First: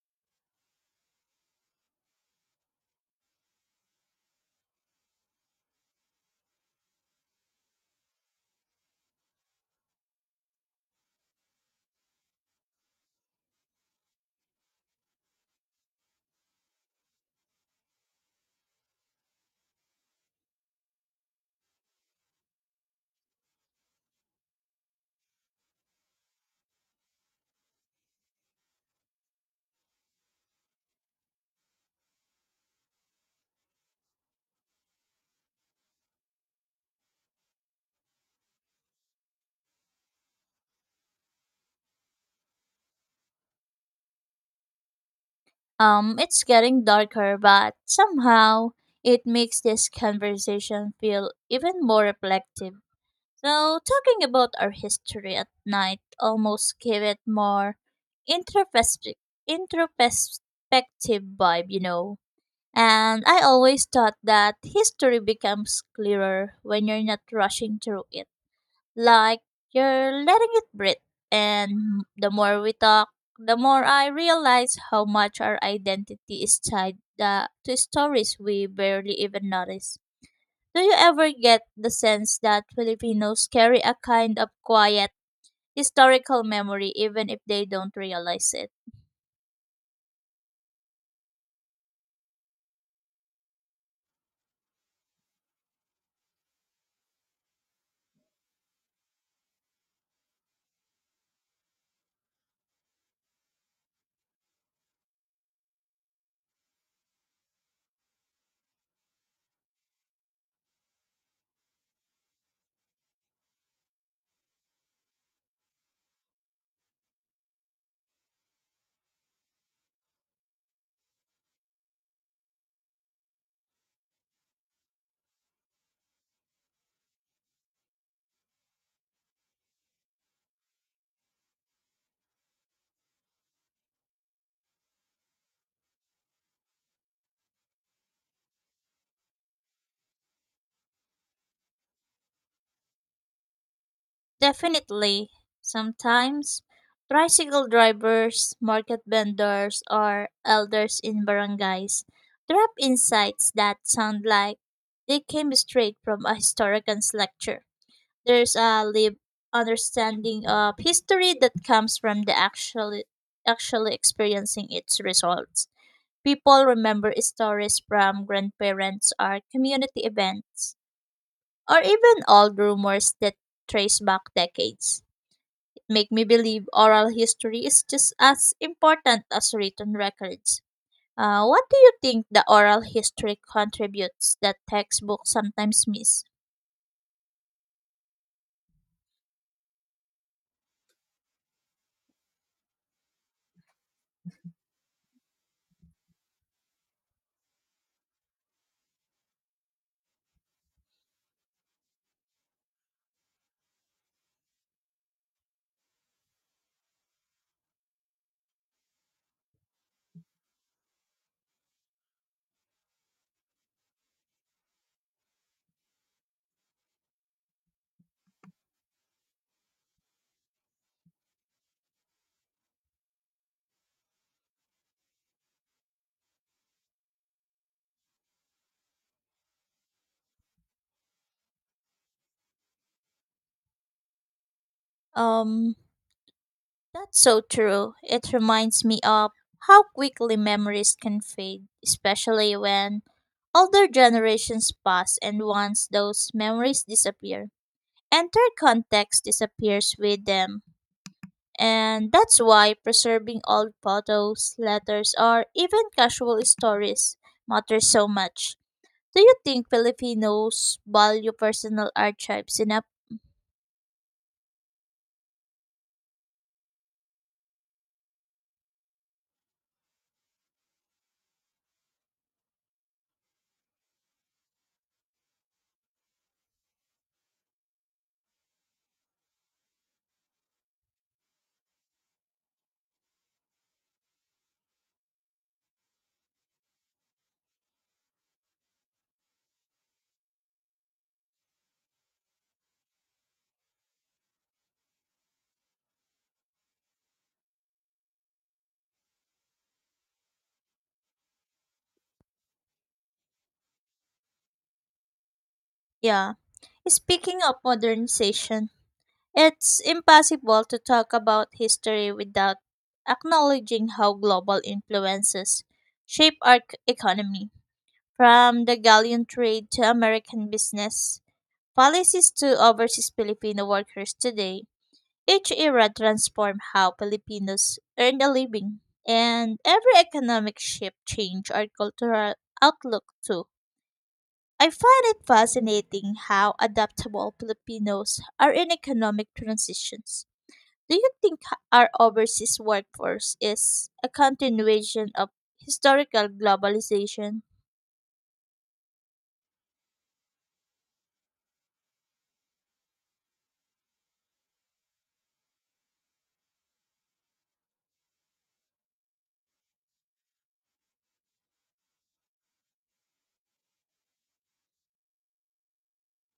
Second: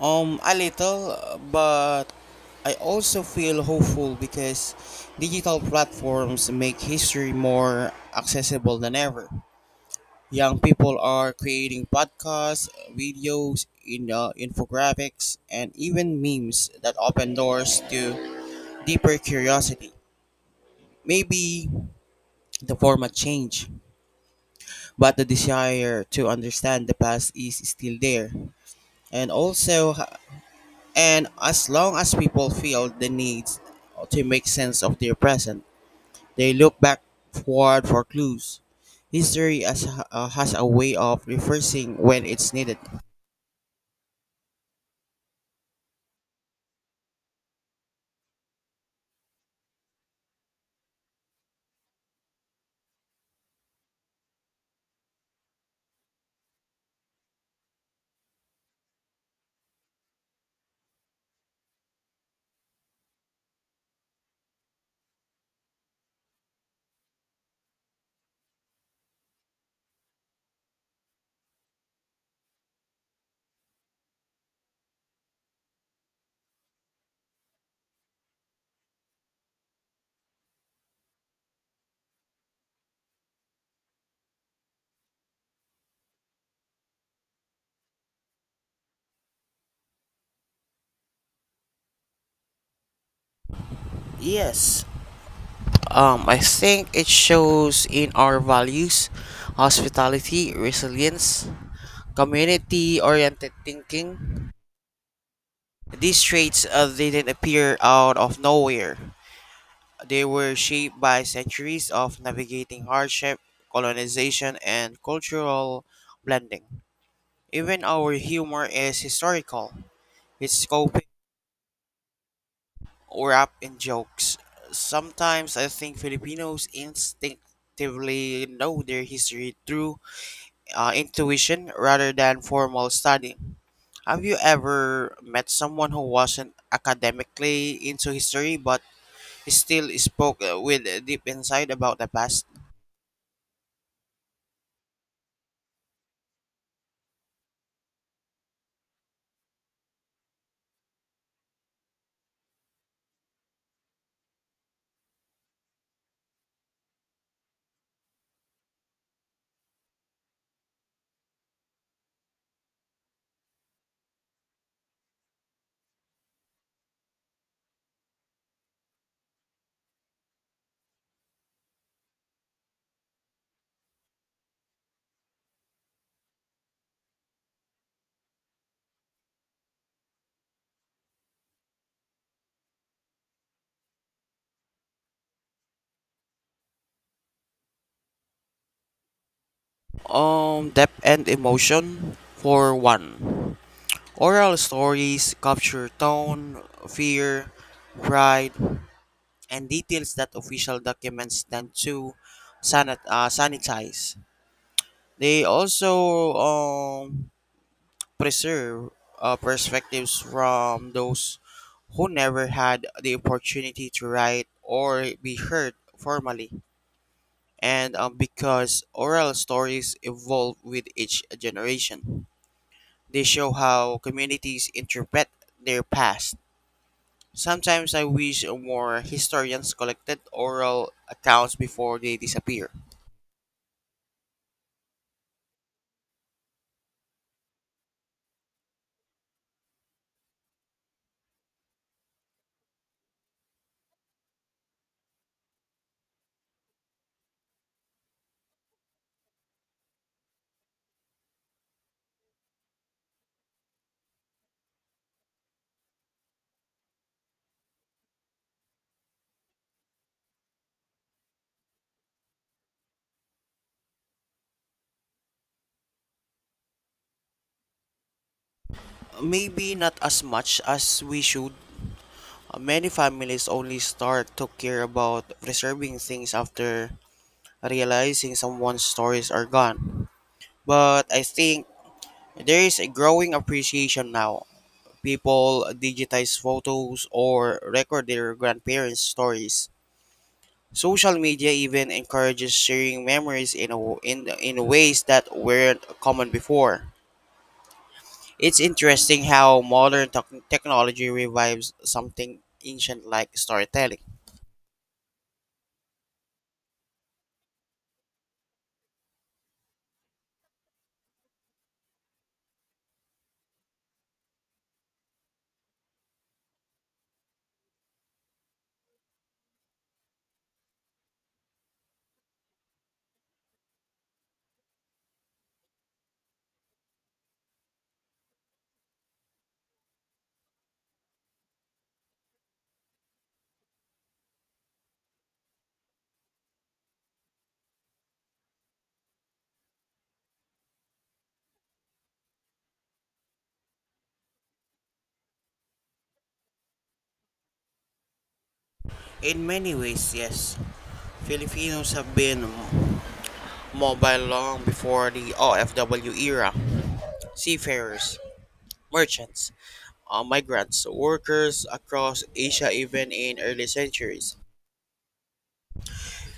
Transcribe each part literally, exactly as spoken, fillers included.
Um, a little, but I also feel hopeful because digital platforms make history more accessible than ever. Young people are creating podcasts, videos, in, uh, infographics, and even memes that open doors to deeper curiosity. Maybe the format change, but the desire to understand the past is still there. And also, And as long as people feel the need to make sense of their present, they look backward for clues. History has, uh, has a way of reversing when it's needed. Um, it's getting darker, but somehow it makes this conversation feel even more reflective. So, talking about our history at night almost gave it more introspective, introspective vibe, you know. And I always thought that history becomes clearer when you're not rushing through it like you're letting it breathe. And the more we talk, the more I realize how much our identity is tied uh, to stories we barely even notice. Do you ever get the sense that Filipinos carry a kind of quiet historical memory even if they don't realize it? Yes, um, I think it shows in our values, hospitality, resilience, community oriented thinking. These traits uh, they didn't appear out of nowhere. They were shaped by centuries of navigating hardship, colonization, and cultural blending. Even our humor is historical. It's coping or up in jokes. Sometimes I think Filipinos instinctively know their history through uh, intuition rather than formal study. Have you ever met someone who wasn't academically into history but still spoke uh, with a deep insight about the past? Definitely. Sometimes tricycle drivers, market vendors, or elders in barangays drop insights that sound like they came straight from a historian's lecture. There's a lived understanding of history that comes from the actually actually experiencing its results. People remember stories from grandparents or community events, or even old rumors that trace back decades make me believe oral history is just as important as written records. Uh, what do you think the oral history contributes that textbooks sometimes miss? Um, depth and emotion for one. Oral stories capture tone, fear, pride, and details that official documents tend to sanit- uh, sanitize. They also um, preserve uh, perspectives from those who never had the opportunity to write or be heard formally, and um, because oral stories evolve with each generation. They show how communities interpret their past. Sometimes I wish more historians collected oral accounts before they disappear. Um, that's so true. It reminds me of how quickly memories can fade, especially when older generations pass, and once those memories disappear, entire context disappears with them. And that's why preserving old photos, letters, or even casual stories matters so much. Do you think Filipinos value personal archives enough? Maybe not as much as we should. Many families only start to care about preserving things after realizing someone's stories are gone. But I think there is a growing appreciation now. People digitize photos or record their grandparents' stories. Social media even encourages sharing memories in a, w- in in ways that weren't common before. It's interesting how modern tech- technology revives something ancient like storytelling. Yeah. Speaking of modernization, it's impossible to talk about history without acknowledging how global influences shape our c- economy. From the galleon trade to American business, policies to overseas Filipino workers today, each era transformed how Filipinos earned a living, and every economic shift changed our cultural outlook too. I find it fascinating how adaptable Filipinos are in economic transitions. Do you think our overseas workforce is a continuation of historical globalization? In many ways, yes. Filipinos have been mobile long before the O F W era. Seafarers, merchants, uh, migrants, workers across Asia even in early centuries.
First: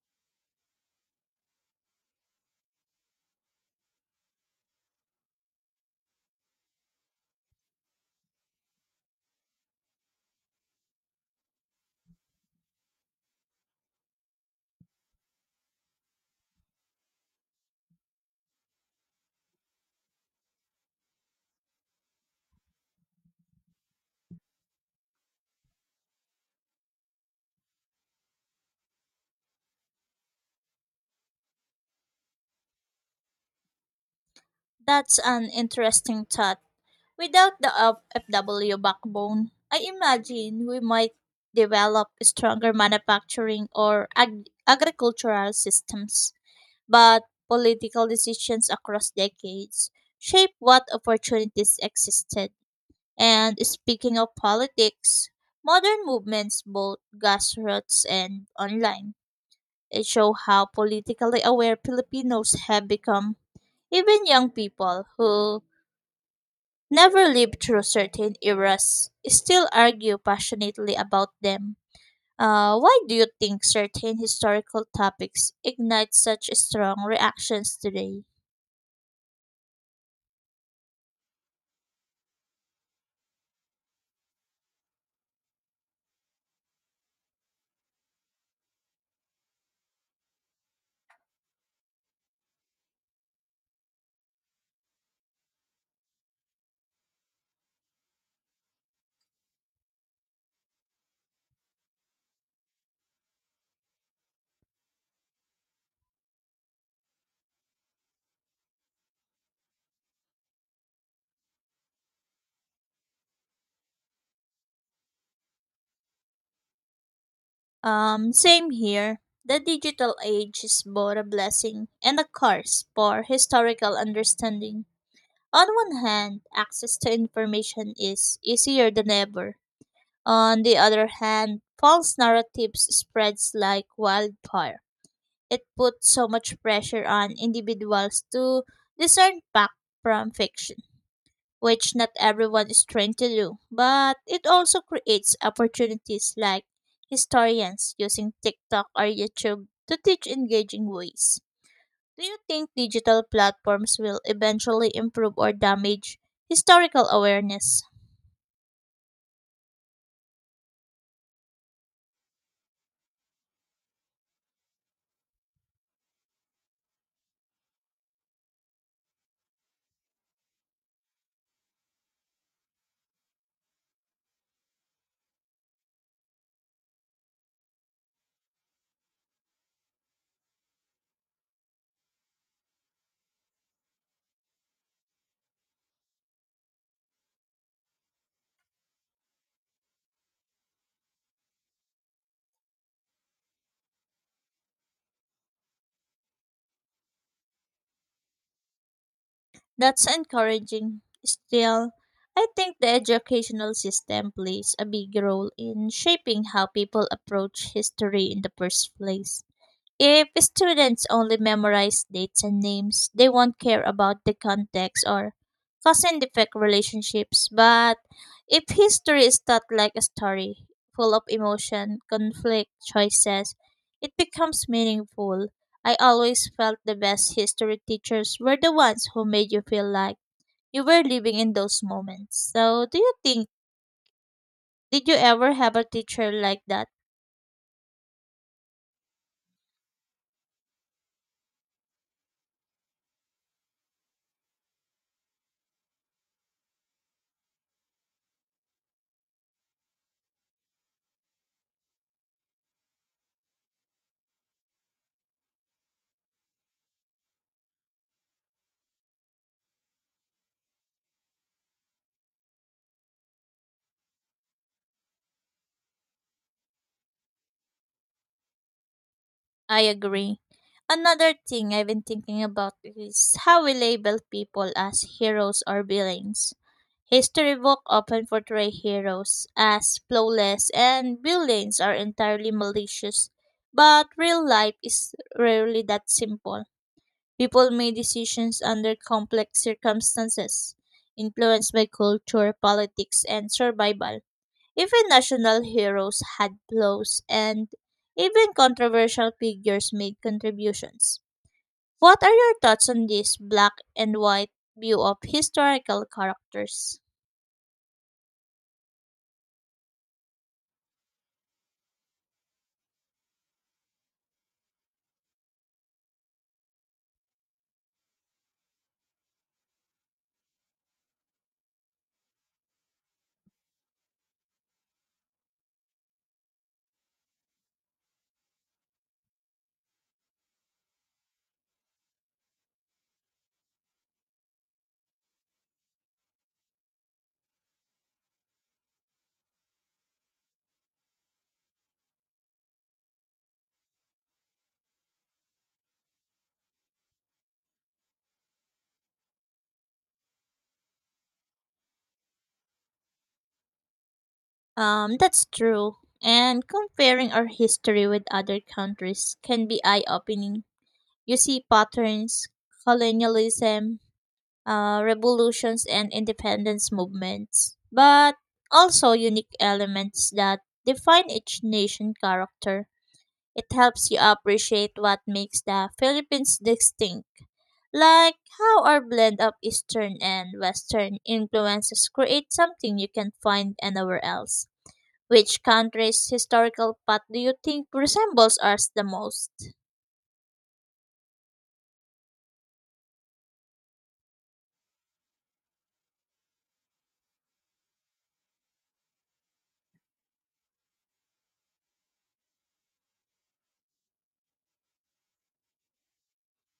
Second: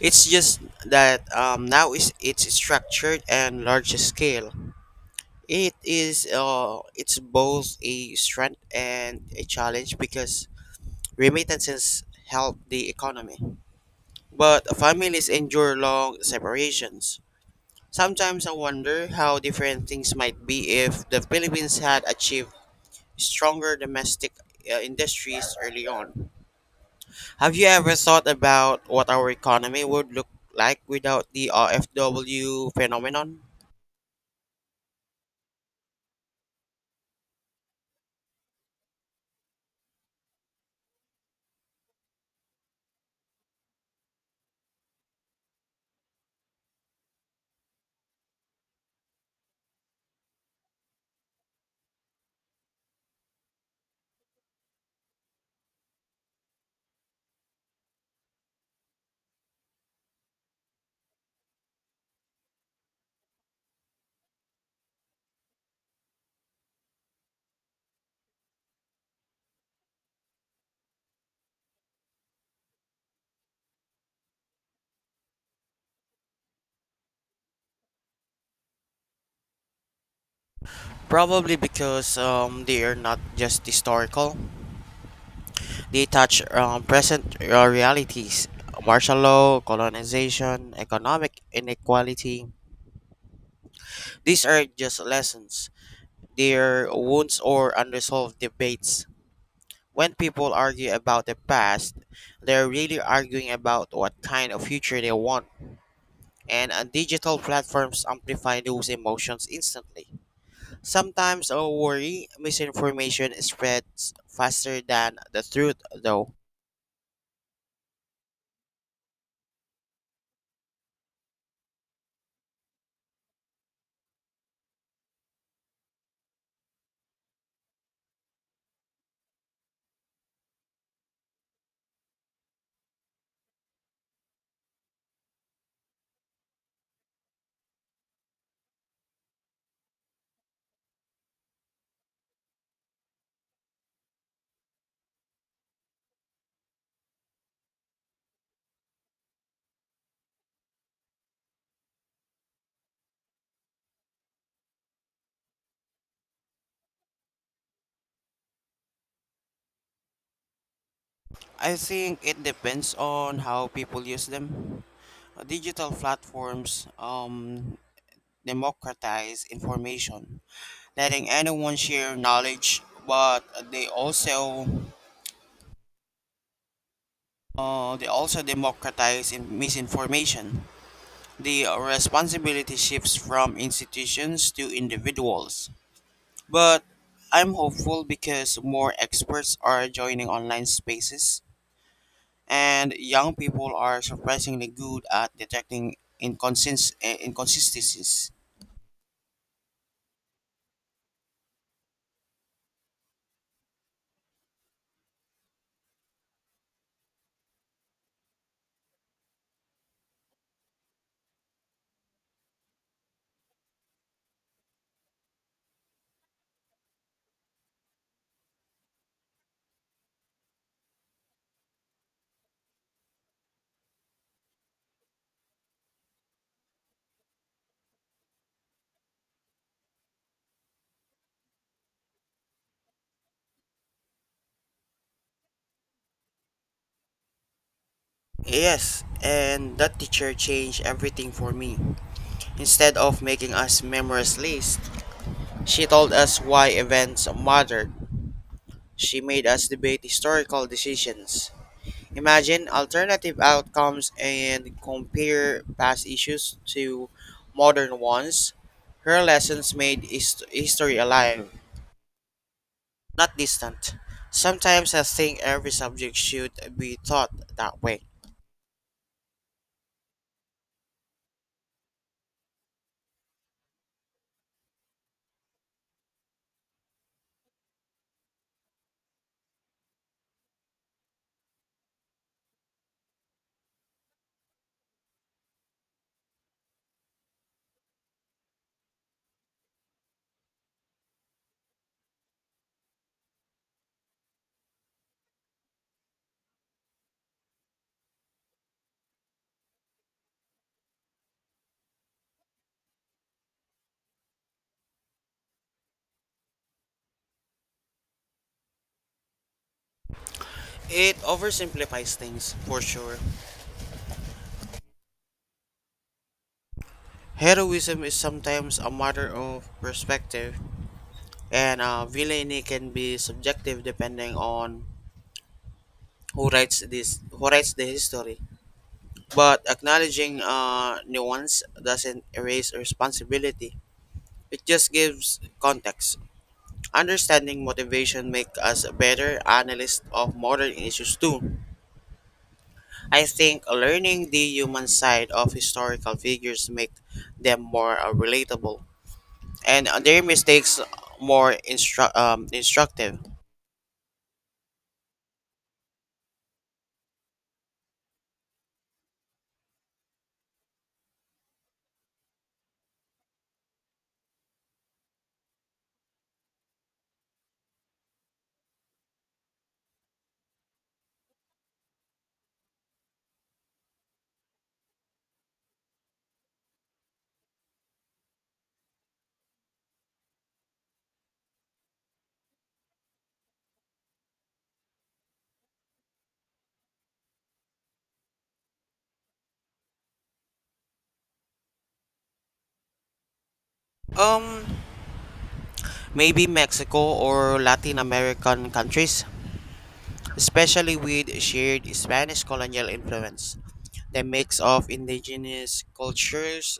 It's just that um, now is it's structured and larger scale. It is uh, it's both a strength and a challenge because remittances help the economy, but families endure long separations. Sometimes I wonder how different things might be if the Philippines had achieved stronger domestic uh, industries early on. Have you ever thought about what our economy would look like without the O F W phenomenon? That's an interesting thought. Without the F- FW backbone, I imagine we might develop stronger manufacturing or ag- agricultural systems, but political decisions across decades shape what opportunities existed. And speaking of politics, modern movements, both grassroots and online, it show how politically aware Filipinos have become. Even young people who never lived through certain eras still argue passionately about them. Uh, why do you think certain historical topics ignite such strong reactions today? Probably because um, they are not just historical. They touch um, present uh, realities. Martial law, colonization, economic inequality. These are just lessons. They are wounds or unresolved debates. When people argue about the past, they're really arguing about what kind of future they want. and uh, digital platforms amplify those emotions instantly. Sometimes a worry, misinformation spreads faster than the truth, though. Um, same here. The digital age is both a blessing and a curse for historical understanding. On one hand, access to information is easier than ever. On the other hand, false narratives spreads like wildfire, it puts so much pressure on individuals to discern fact from fiction, which not everyone is trained to do. But it also creates opportunities like historians using TikTok or YouTube to teach engaging ways. Do you think digital platforms will eventually improve or damage historical awareness? I think it depends on how people use them. Uh, Digital platforms um, democratize information, letting anyone share knowledge, but they also uh, they also democratize in misinformation. The responsibility shifts from institutions to individuals. But I'm hopeful because more experts are joining online spaces and young people are surprisingly good at detecting inconsist- eh, inconsistencies. That's encouraging. Still, I think the educational system plays a big role in shaping how people approach history in the first place. If students only memorize dates and names, they won't care about the context or cause and effect relationships. But if history is taught like a story, full of emotion, conflict, choices, it becomes meaningful. I always felt the best history teachers were the ones who made you feel like you were living in those moments. So, do you think, did you ever have a teacher like that? Yes, and that teacher changed everything for me. Instead of making us memorize lists, she told us why events mattered. She made us debate historical decisions. Imagine alternative outcomes and compare past issues to modern ones. Her lessons made his- history alive, not distant. Sometimes I think every subject should be taught that way. I agree. Another thing I've been thinking about is how we label people as heroes or villains. History books often portray heroes as flawless and villains are entirely malicious, but real life is rarely that simple. People make decisions under complex circumstances, influenced by culture, politics, and survival. Even national heroes had flaws, and even controversial figures made contributions. What are your thoughts on this black and white view of historical characters? It oversimplifies things, for sure. Heroism is sometimes a matter of perspective, and uh, villainy can be subjective depending on who writes this, who writes the history. But acknowledging uh, nuance doesn't erase responsibility. It just gives context. Understanding motivation makes us better analysts of modern issues too. I think learning the human side of historical figures make them more uh, relatable and uh, their mistakes more instru- um, instructive. Um, that's true. And comparing our history with other countries can be eye opening. You see patterns, colonialism, uh, revolutions, and independence movements, but also unique elements that define each nation character. It helps you appreciate what makes the Philippines distinct, like how our blend of Eastern and Western influences create something you can't find anywhere else. Which country's historical path do you think resembles ours the most? Um, Maybe Mexico or Latin American countries, especially with shared Spanish colonial influence. The mix of indigenous cultures,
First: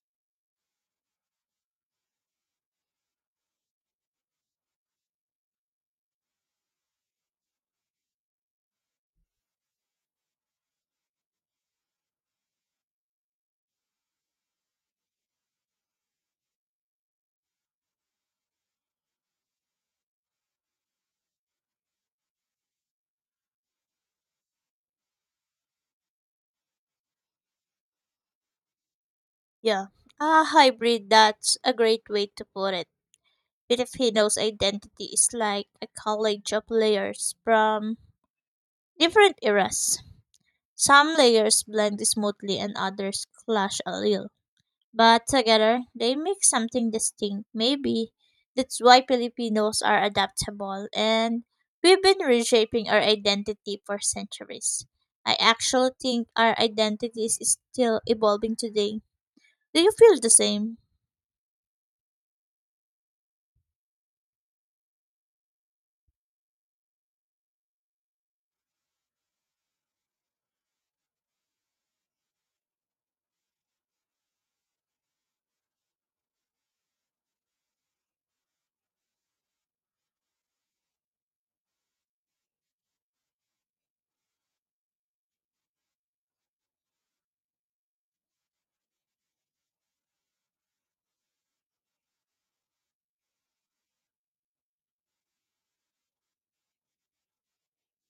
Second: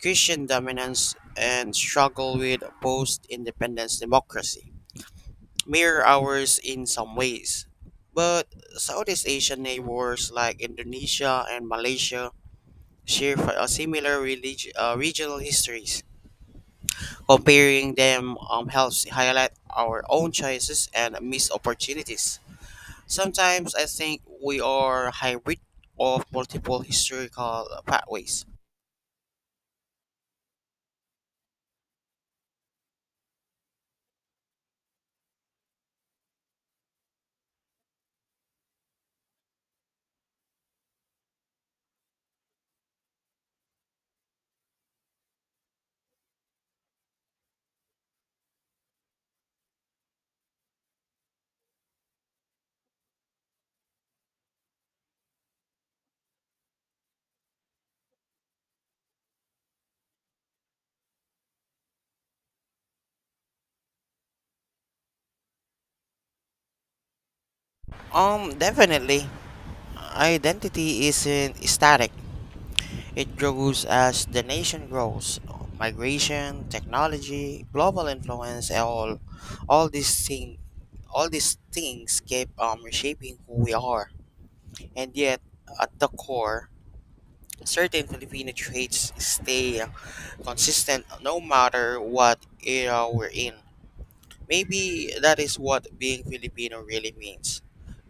Christian dominance, and struggle with post independence democracy mirror ours in some ways. But Southeast Asian neighbors like Indonesia and Malaysia share fi- uh, similar relig- uh, regional histories. Comparing them um, helps highlight our own choices and missed opportunities. Sometimes I think we are hybrid of multiple historical pathways. Yeah, a hybrid, that's a great way to put it. Filipino's identity is like a collage of layers from different eras. Some layers blend smoothly and others clash a little, but together, they make something distinct. Maybe that's why Filipinos are adaptable and we've been reshaping our identity for centuries. I actually think our identity is still evolving today. Do you feel the same? Um, definitely, identity isn't static. It grows as the nation grows. Migration, technology, global influence, and all, all these thing, all these things keep um, reshaping who we are. And yet, at the core, certain Filipino traits stay consistent no matter what era we're in. Maybe that is what being Filipino really means,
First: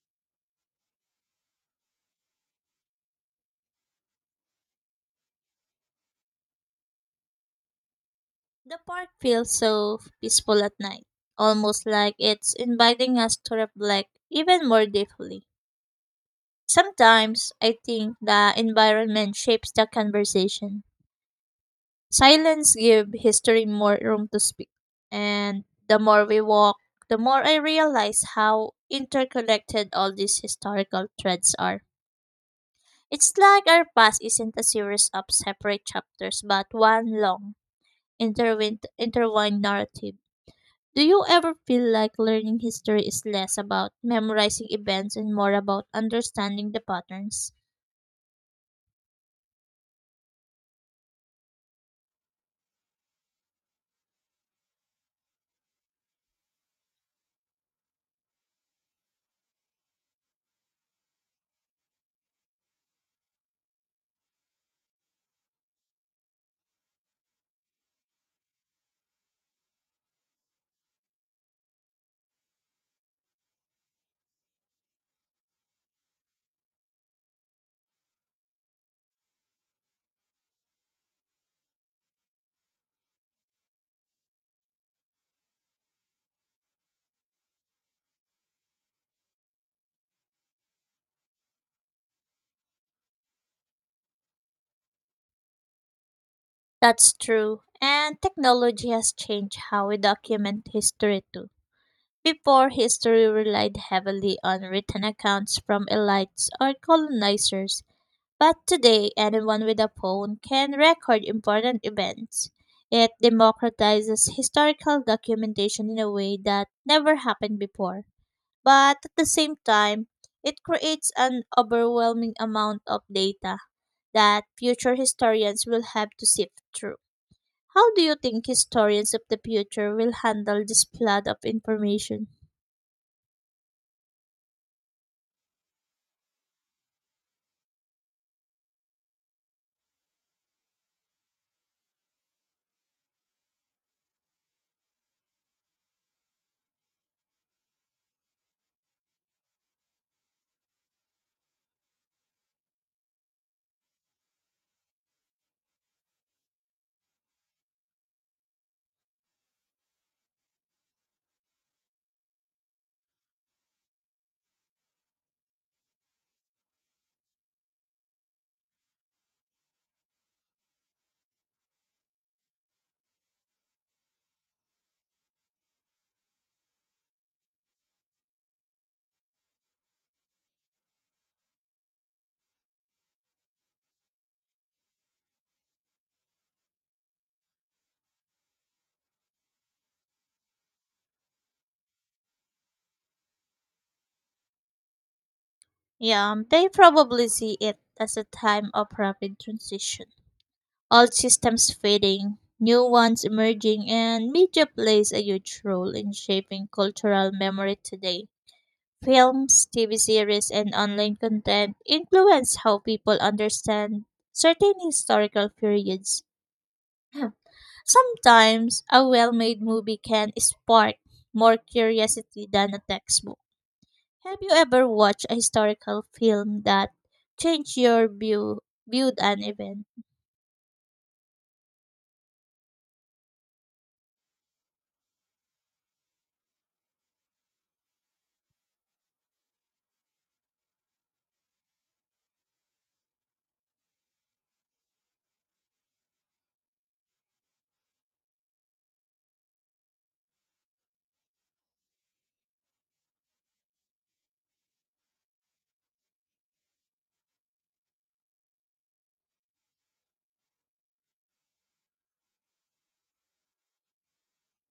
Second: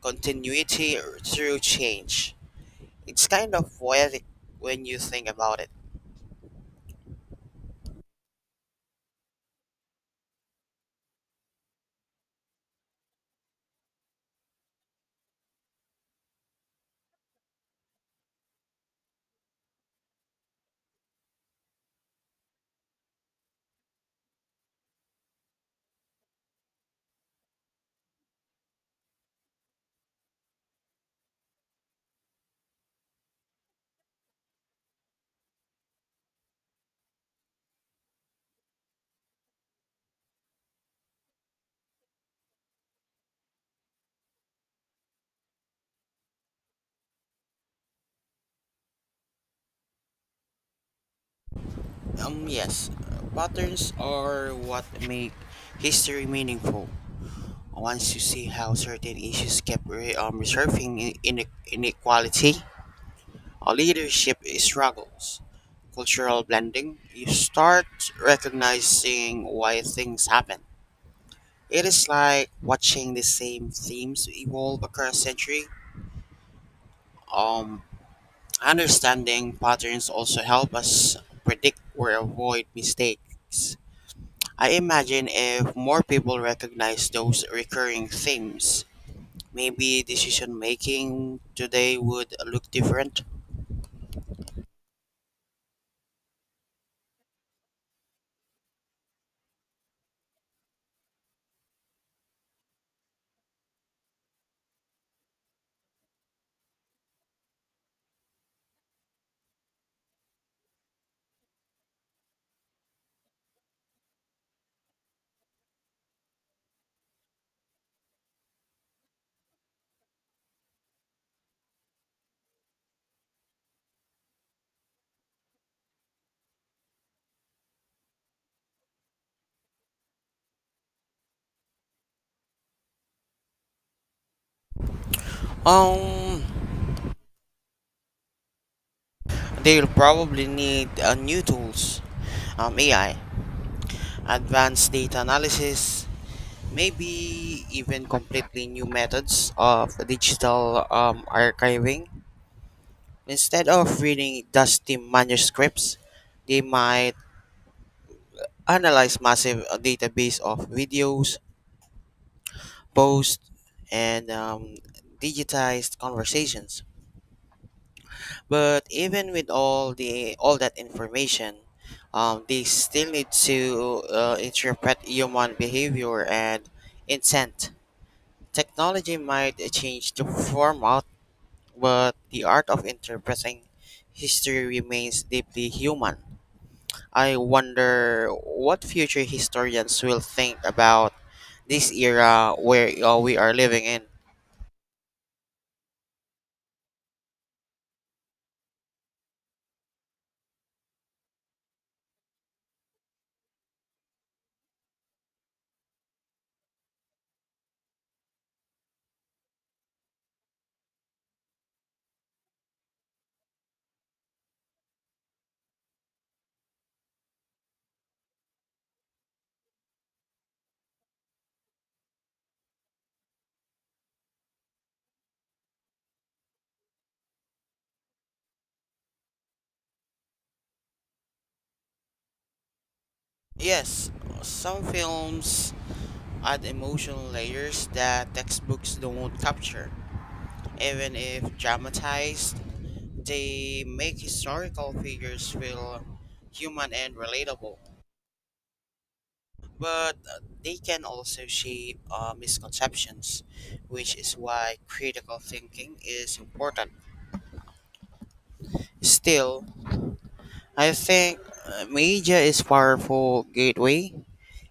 continuity through change. It's kind of poetic when you think about it. The park feels so peaceful at night, almost like it's inviting us to reflect even more deeply. Sometimes I think the environment shapes the conversation. Silence give history more room to speak. And the more we walk, the more I realize how interconnected all these historical threads are. It's like our past isn't a series of separate chapters, but one long, interwin- intertwined narrative. Do you ever feel like learning history is less about memorizing events and more about understanding the patterns? Um, yes, uh, patterns are what make history meaningful. Once you see how certain issues kept re- um, resurfacing, in- inequality, uh, leadership struggles, cultural blending, you start recognizing why things happen. It is like watching the same themes evolve across century. Um, Understanding patterns also help us predict or avoid mistakes. I imagine if more people recognize those recurring themes, maybe decision making today would look different. That's true. And technology has changed how we document history too. Before, history relied heavily on written accounts from elites or colonizers, but today anyone with a phone can record important events. It democratizes historical documentation in a way that never happened before. But at the same time, it creates an overwhelming amount of data that future historians will have to sift through. How do you think historians of the future will handle this flood of information? Um, they'll probably need uh, new tools, um, A I, advanced data analysis, maybe even completely new methods of digital um, archiving. Instead of reading dusty manuscripts, they might analyze massive uh, database of videos, posts, and um, digitized conversations. But even with all the all that information, um, they still need to uh, interpret human behavior and intent. Technology might change the format but the art of interpreting history remains deeply human. I wonder what future historians will think about this era where uh, we are living in. Yeah, um, they probably see it as a time of rapid transition. Old systems fading, new ones emerging, and media plays a huge role in shaping cultural memory today. Films, T V series, and online content influence how people understand certain historical periods. Sometimes a well made movie can spark more curiosity than a textbook. Have you ever watched a historical film that changed your view viewed an event? Yes, some films add emotional layers that textbooks don't capture. Even if dramatized, they make historical figures feel human and relatable. but uh, they can also shape uh, misconceptions, which is why critical thinking is important. Still, I think uh, media is powerful gateway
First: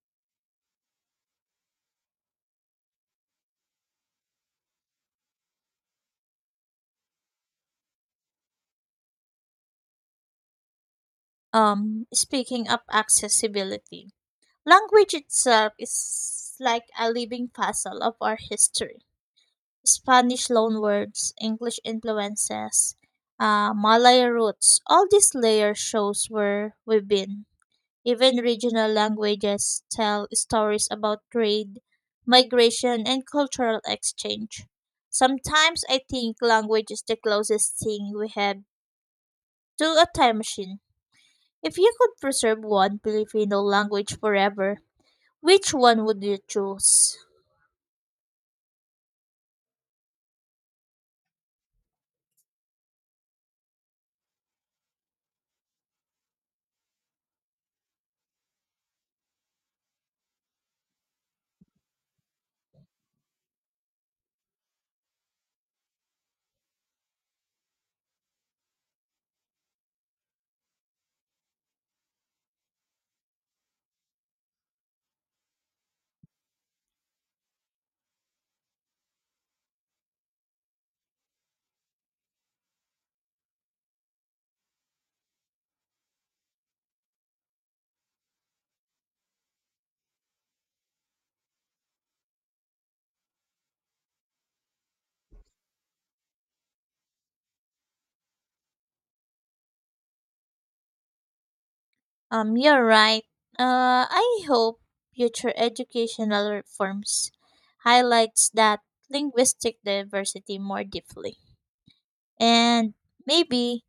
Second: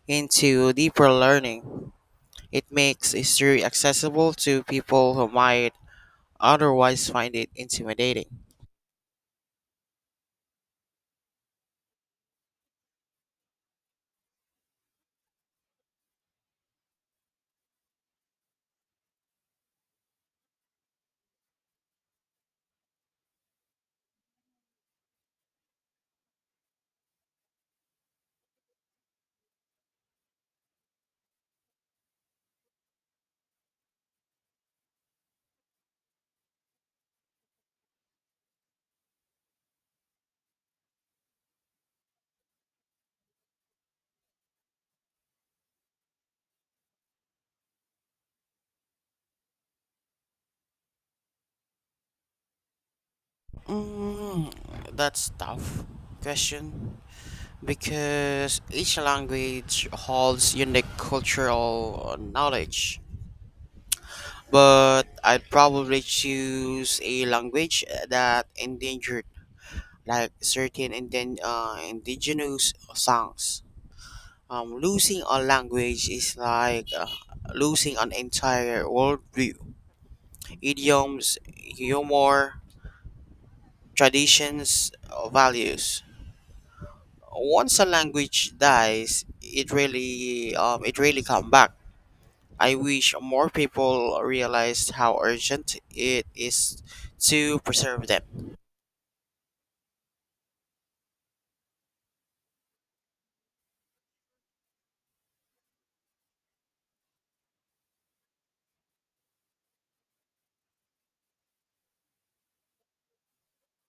into deeper learning. It makes history accessible to people who might otherwise find it intimidating. Um, speaking of accessibility, language itself is like a living puzzle of our history. Spanish loanwords, English influences, uh, Malay roots, all these layers shows where we've been. Even regional languages tell stories about trade, migration, and cultural exchange. Sometimes I think language is the closest thing we have to a time machine. If you could preserve one Filipino language forever, which one would you choose? Mm, that's tough question because each language holds unique cultural knowledge, but I'd probably choose a language uh, that endangered, like certain inden- uh, indigenous songs. Um, losing a language is like uh, losing an entire worldview, idioms, humor, traditions, uh, values. Once a language dies, it really, um, it really come back. I wish more people realized how urgent it is to preserve them. Um, you're right. Uh, I hope future educational reforms highlights that linguistic diversity more deeply. And maybe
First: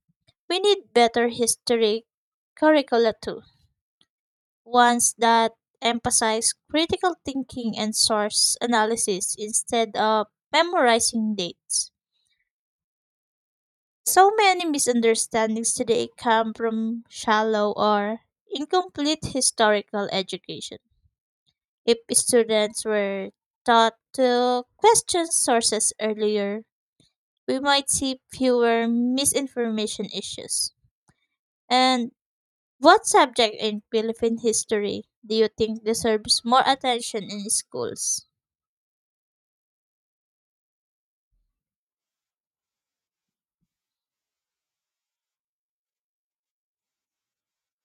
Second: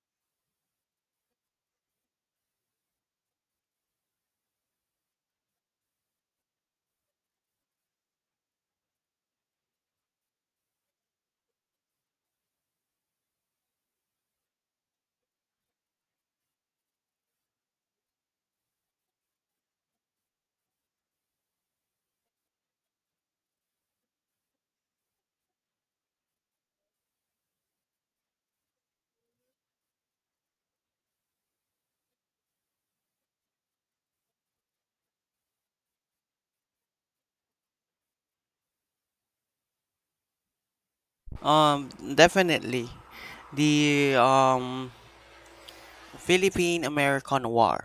we need better history curricula too, ones that emphasize critical thinking and source analysis instead of memorizing dates. So many misunderstandings today come from shallow or incomplete historical education. If students were taught to question sources earlier, we might see fewer misinformation issues. And what subject in Philippine history do you think deserves more attention in schools? Um, Definitely. The um, Philippine-American War.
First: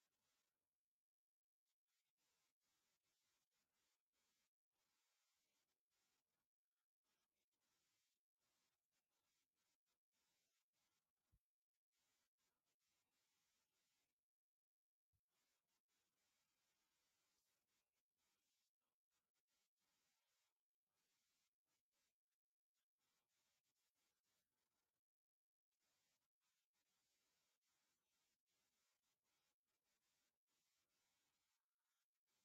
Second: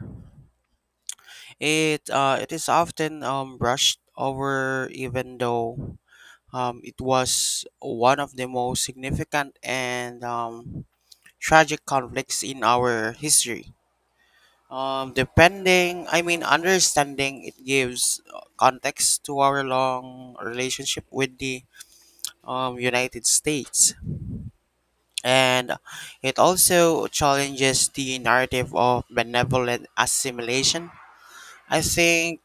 It uh, it is often um, brushed over, even though um, it was one of the most significant and um, tragic conflicts in our history. Um, depending, I mean, understanding it gives uh, context to our long relationship with the um, United States, and it also challenges the narrative of benevolent assimilation. I think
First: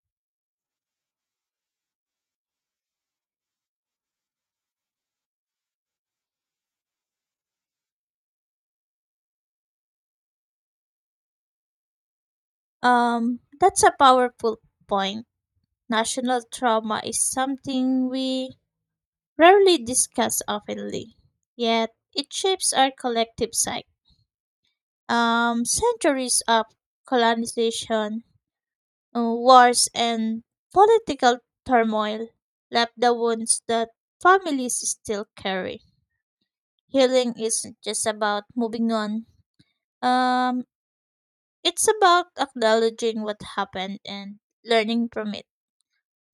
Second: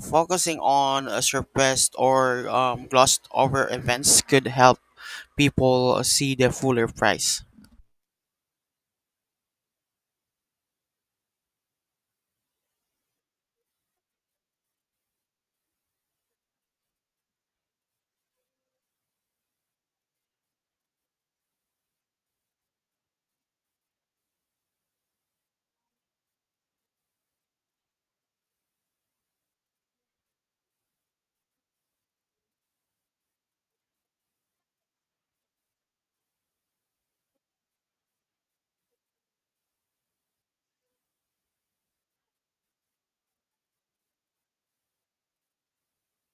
focusing on a suppressed or um, glossed over events could help people see the fuller price. Um, that's a powerful point. National trauma is something we rarely discuss openly, yet it shapes our collective psyche. Um, centuries of colonization, uh, wars, and political turmoil left the wounds that families still carry. Healing isn't just about moving on. Um, It's about acknowledging what happened and learning from it.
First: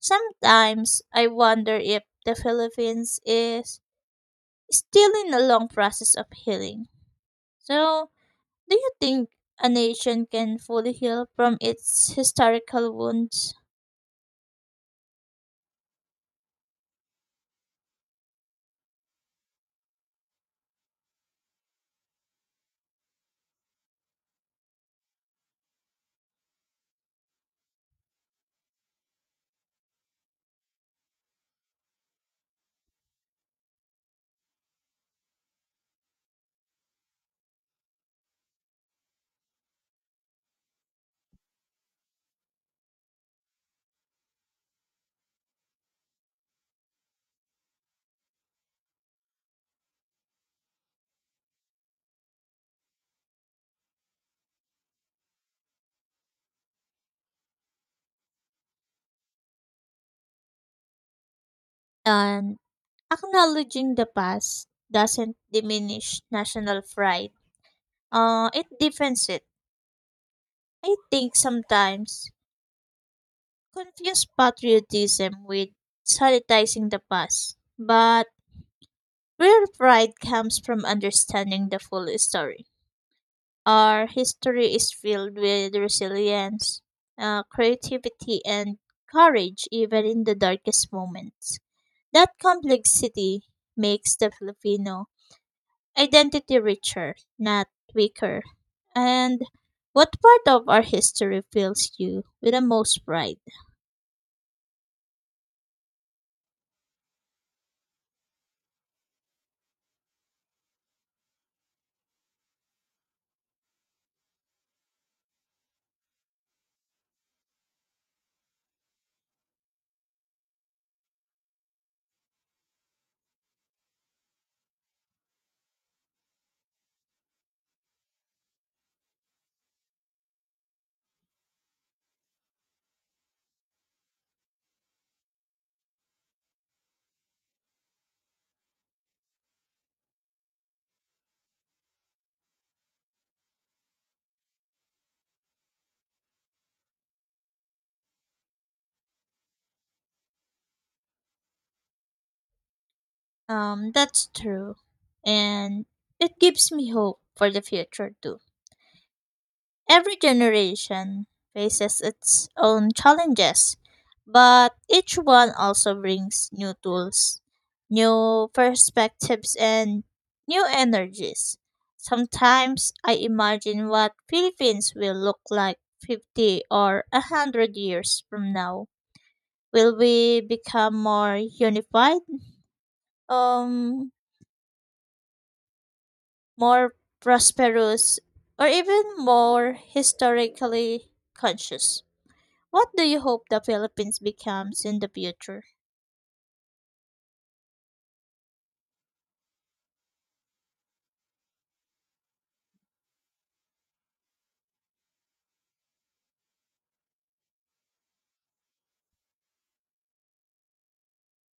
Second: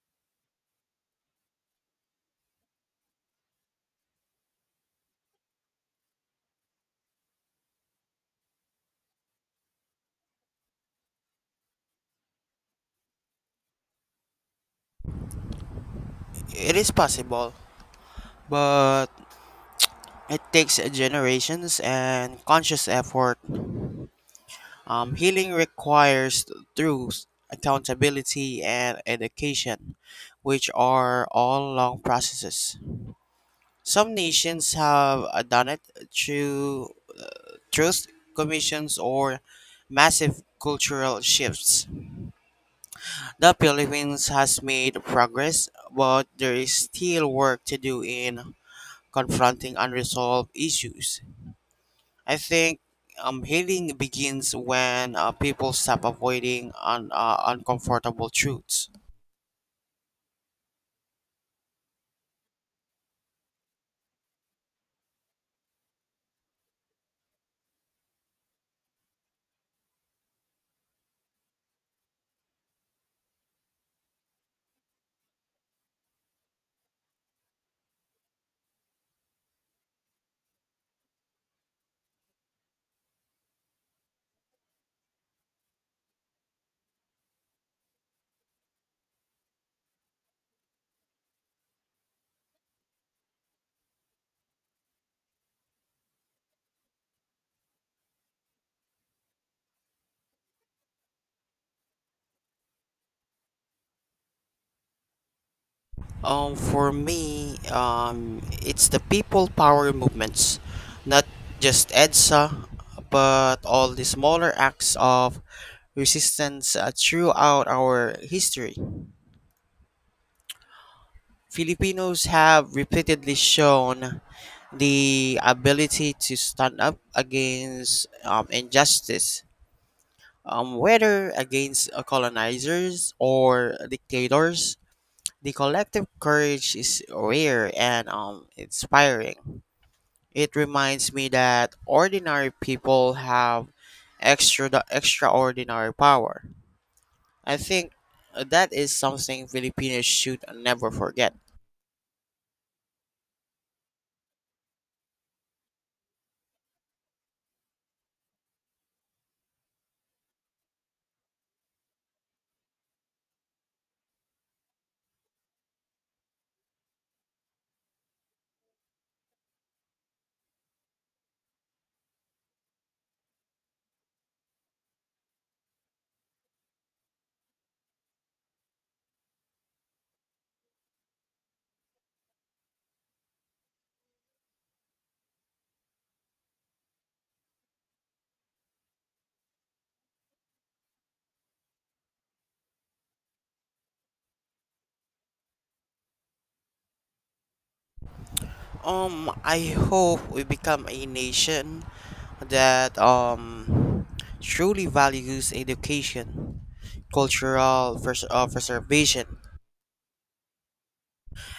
Sometimes I wonder if the Philippines is still in a long process of healing. So, do you think a nation can fully heal from its historical wounds? It is possible, but it takes generations and conscious effort. Um, healing requires truth, accountability, and education, which are all long processes. Some nations have uh, done it through truth commissions or massive cultural shifts. The Philippines has made progress, but there is still work to do in confronting unresolved issues. I think um, healing begins when uh, people stop avoiding un- uh, uncomfortable truths. And acknowledging the past doesn't diminish national pride. Uh, it deepens it. I think sometimes confuse patriotism with sanitizing the past. But real pride comes from understanding the full story. Our history is filled with resilience, uh, creativity, and courage, even in the darkest moments. That complexity makes the Filipino identity richer, not weaker. And what part of our history fills you with the most pride? Um, for me, um, it's the people power movements, not just EDSA, but all the smaller acts of resistance uh, throughout our history. Filipinos have repeatedly shown the ability to stand up against um, injustice, um, whether against uh, colonizers or dictators. The collective courage is rare and um, inspiring. It reminds me that ordinary people have extra extraordinary power. I think that is something Filipinos should never forget. Um, that's true. And it gives me hope for the future, too. Every generation faces its own challenges, but each one also brings new tools, new perspectives, and new energies. Sometimes I imagine what Philippines will look like fifty or one hundred years from now. Will we become more unified, um, more prosperous, or even more historically conscious? What do you hope the Philippines becomes in the future? Um, I hope we become a nation that um truly values education, cultural pres- uh, preservation,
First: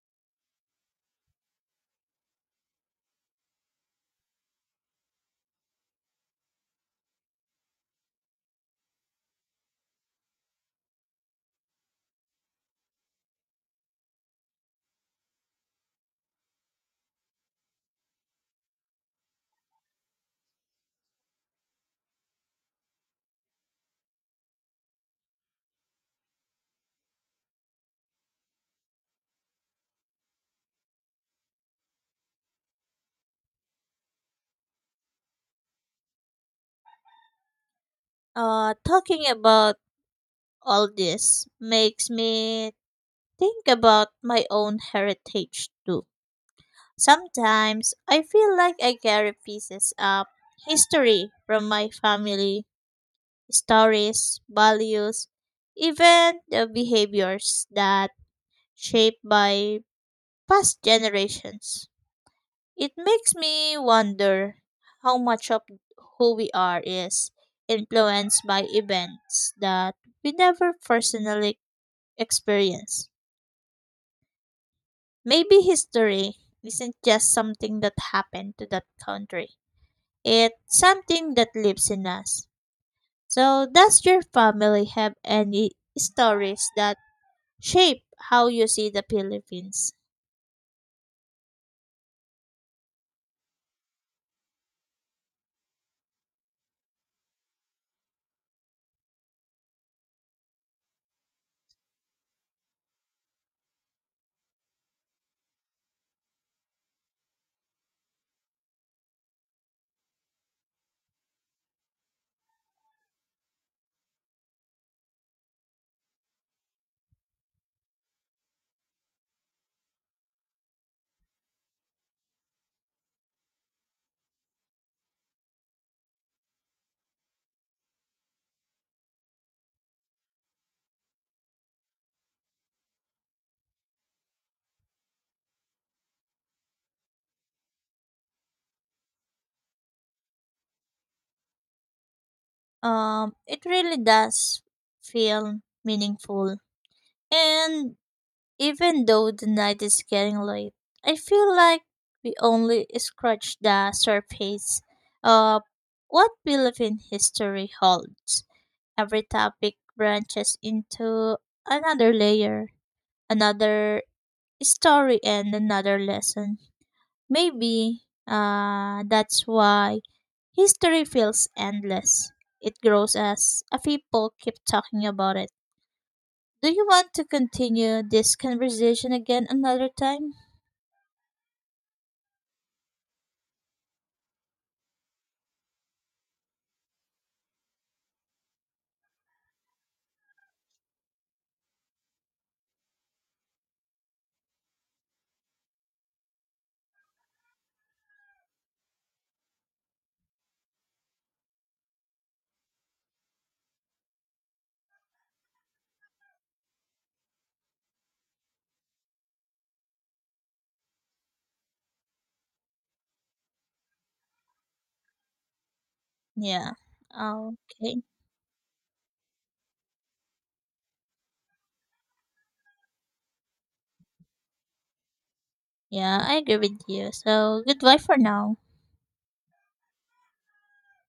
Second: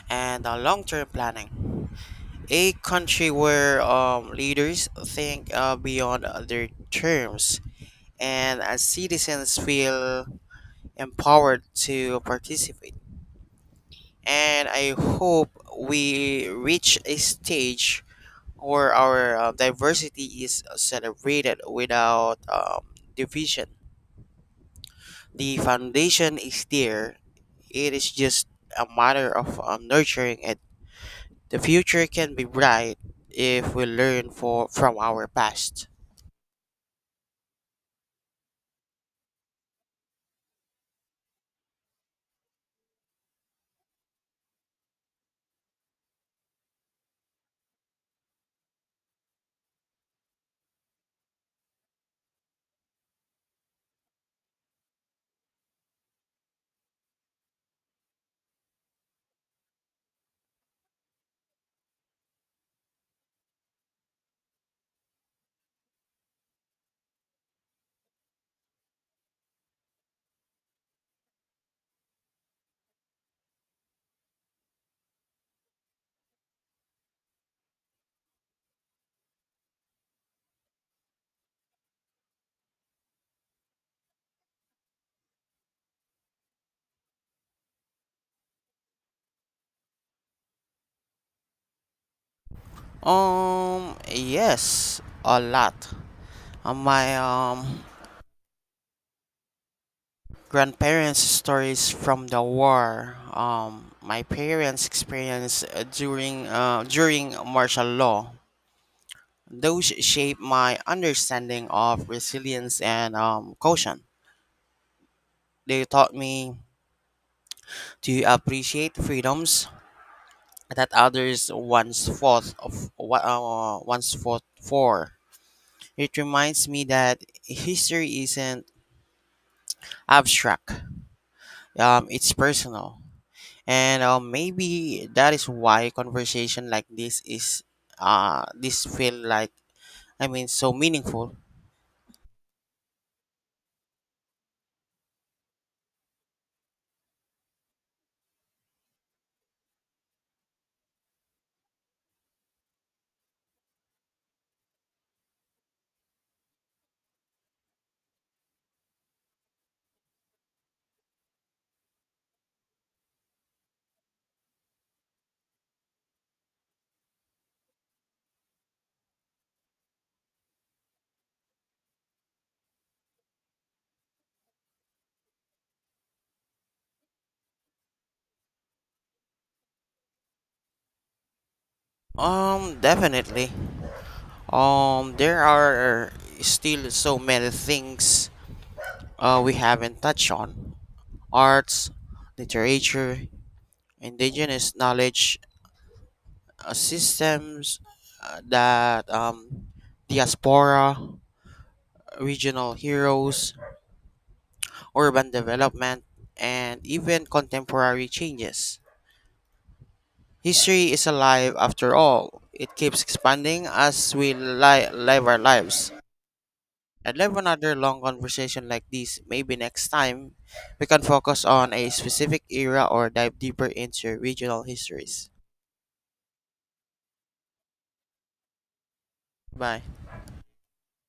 and uh, long-term planning. A country where um, leaders think uh, beyond their terms and as citizens feel empowered to participate. And I hope we reach a stage where our uh, diversity is celebrated without um, division. The foundation is there, it is just a matter of um, nurturing it. The future can be bright if we learn for from our past. Uh, talking about all this makes me think about my own heritage too. Sometimes I feel like I carry pieces of history from my family, stories, values, even the behaviors that shaped by past generations. It makes me wonder how much of who we are is influenced by events that we never personally experience. Maybe history isn't just something that happened to that country, it's something that lives in us. So, does your family have any stories that shape how you see the Philippines? Um yes, a lot. Uh, my um grandparents' stories from the war. Um, my parents' experience uh, during uh, during martial law. Those shaped my understanding of resilience and um, caution. They taught me to appreciate freedoms that others once fought of wa- uh, once fought for. It reminds me that history isn't abstract. Um, it's personal. And uh, maybe that is why conversation like this is uh this feel like I mean so meaningful. Um, it really does feel meaningful. And even though the night is getting late, I feel like we only scratched the surface of what Philippine history holds. Every topic branches into another layer, another story, and another lesson. Maybe uh, that's why history feels endless. It grows as a people keep talking about it. Do you want to continue this conversation again another time? Um definitely. Um there are still so many things uh we haven't touched on. Arts, literature, indigenous knowledge, uh, systems uh, that um diaspora, regional heroes, urban development and even contemporary changes. History is alive after all. It keeps expanding as we li- live our lives. Yeah. I'd love another long Okay. conversation like this. Maybe next time we can focus on a specific era or dive deeper into regional histories. Yeah, I agree with you. So goodbye for now. Bye.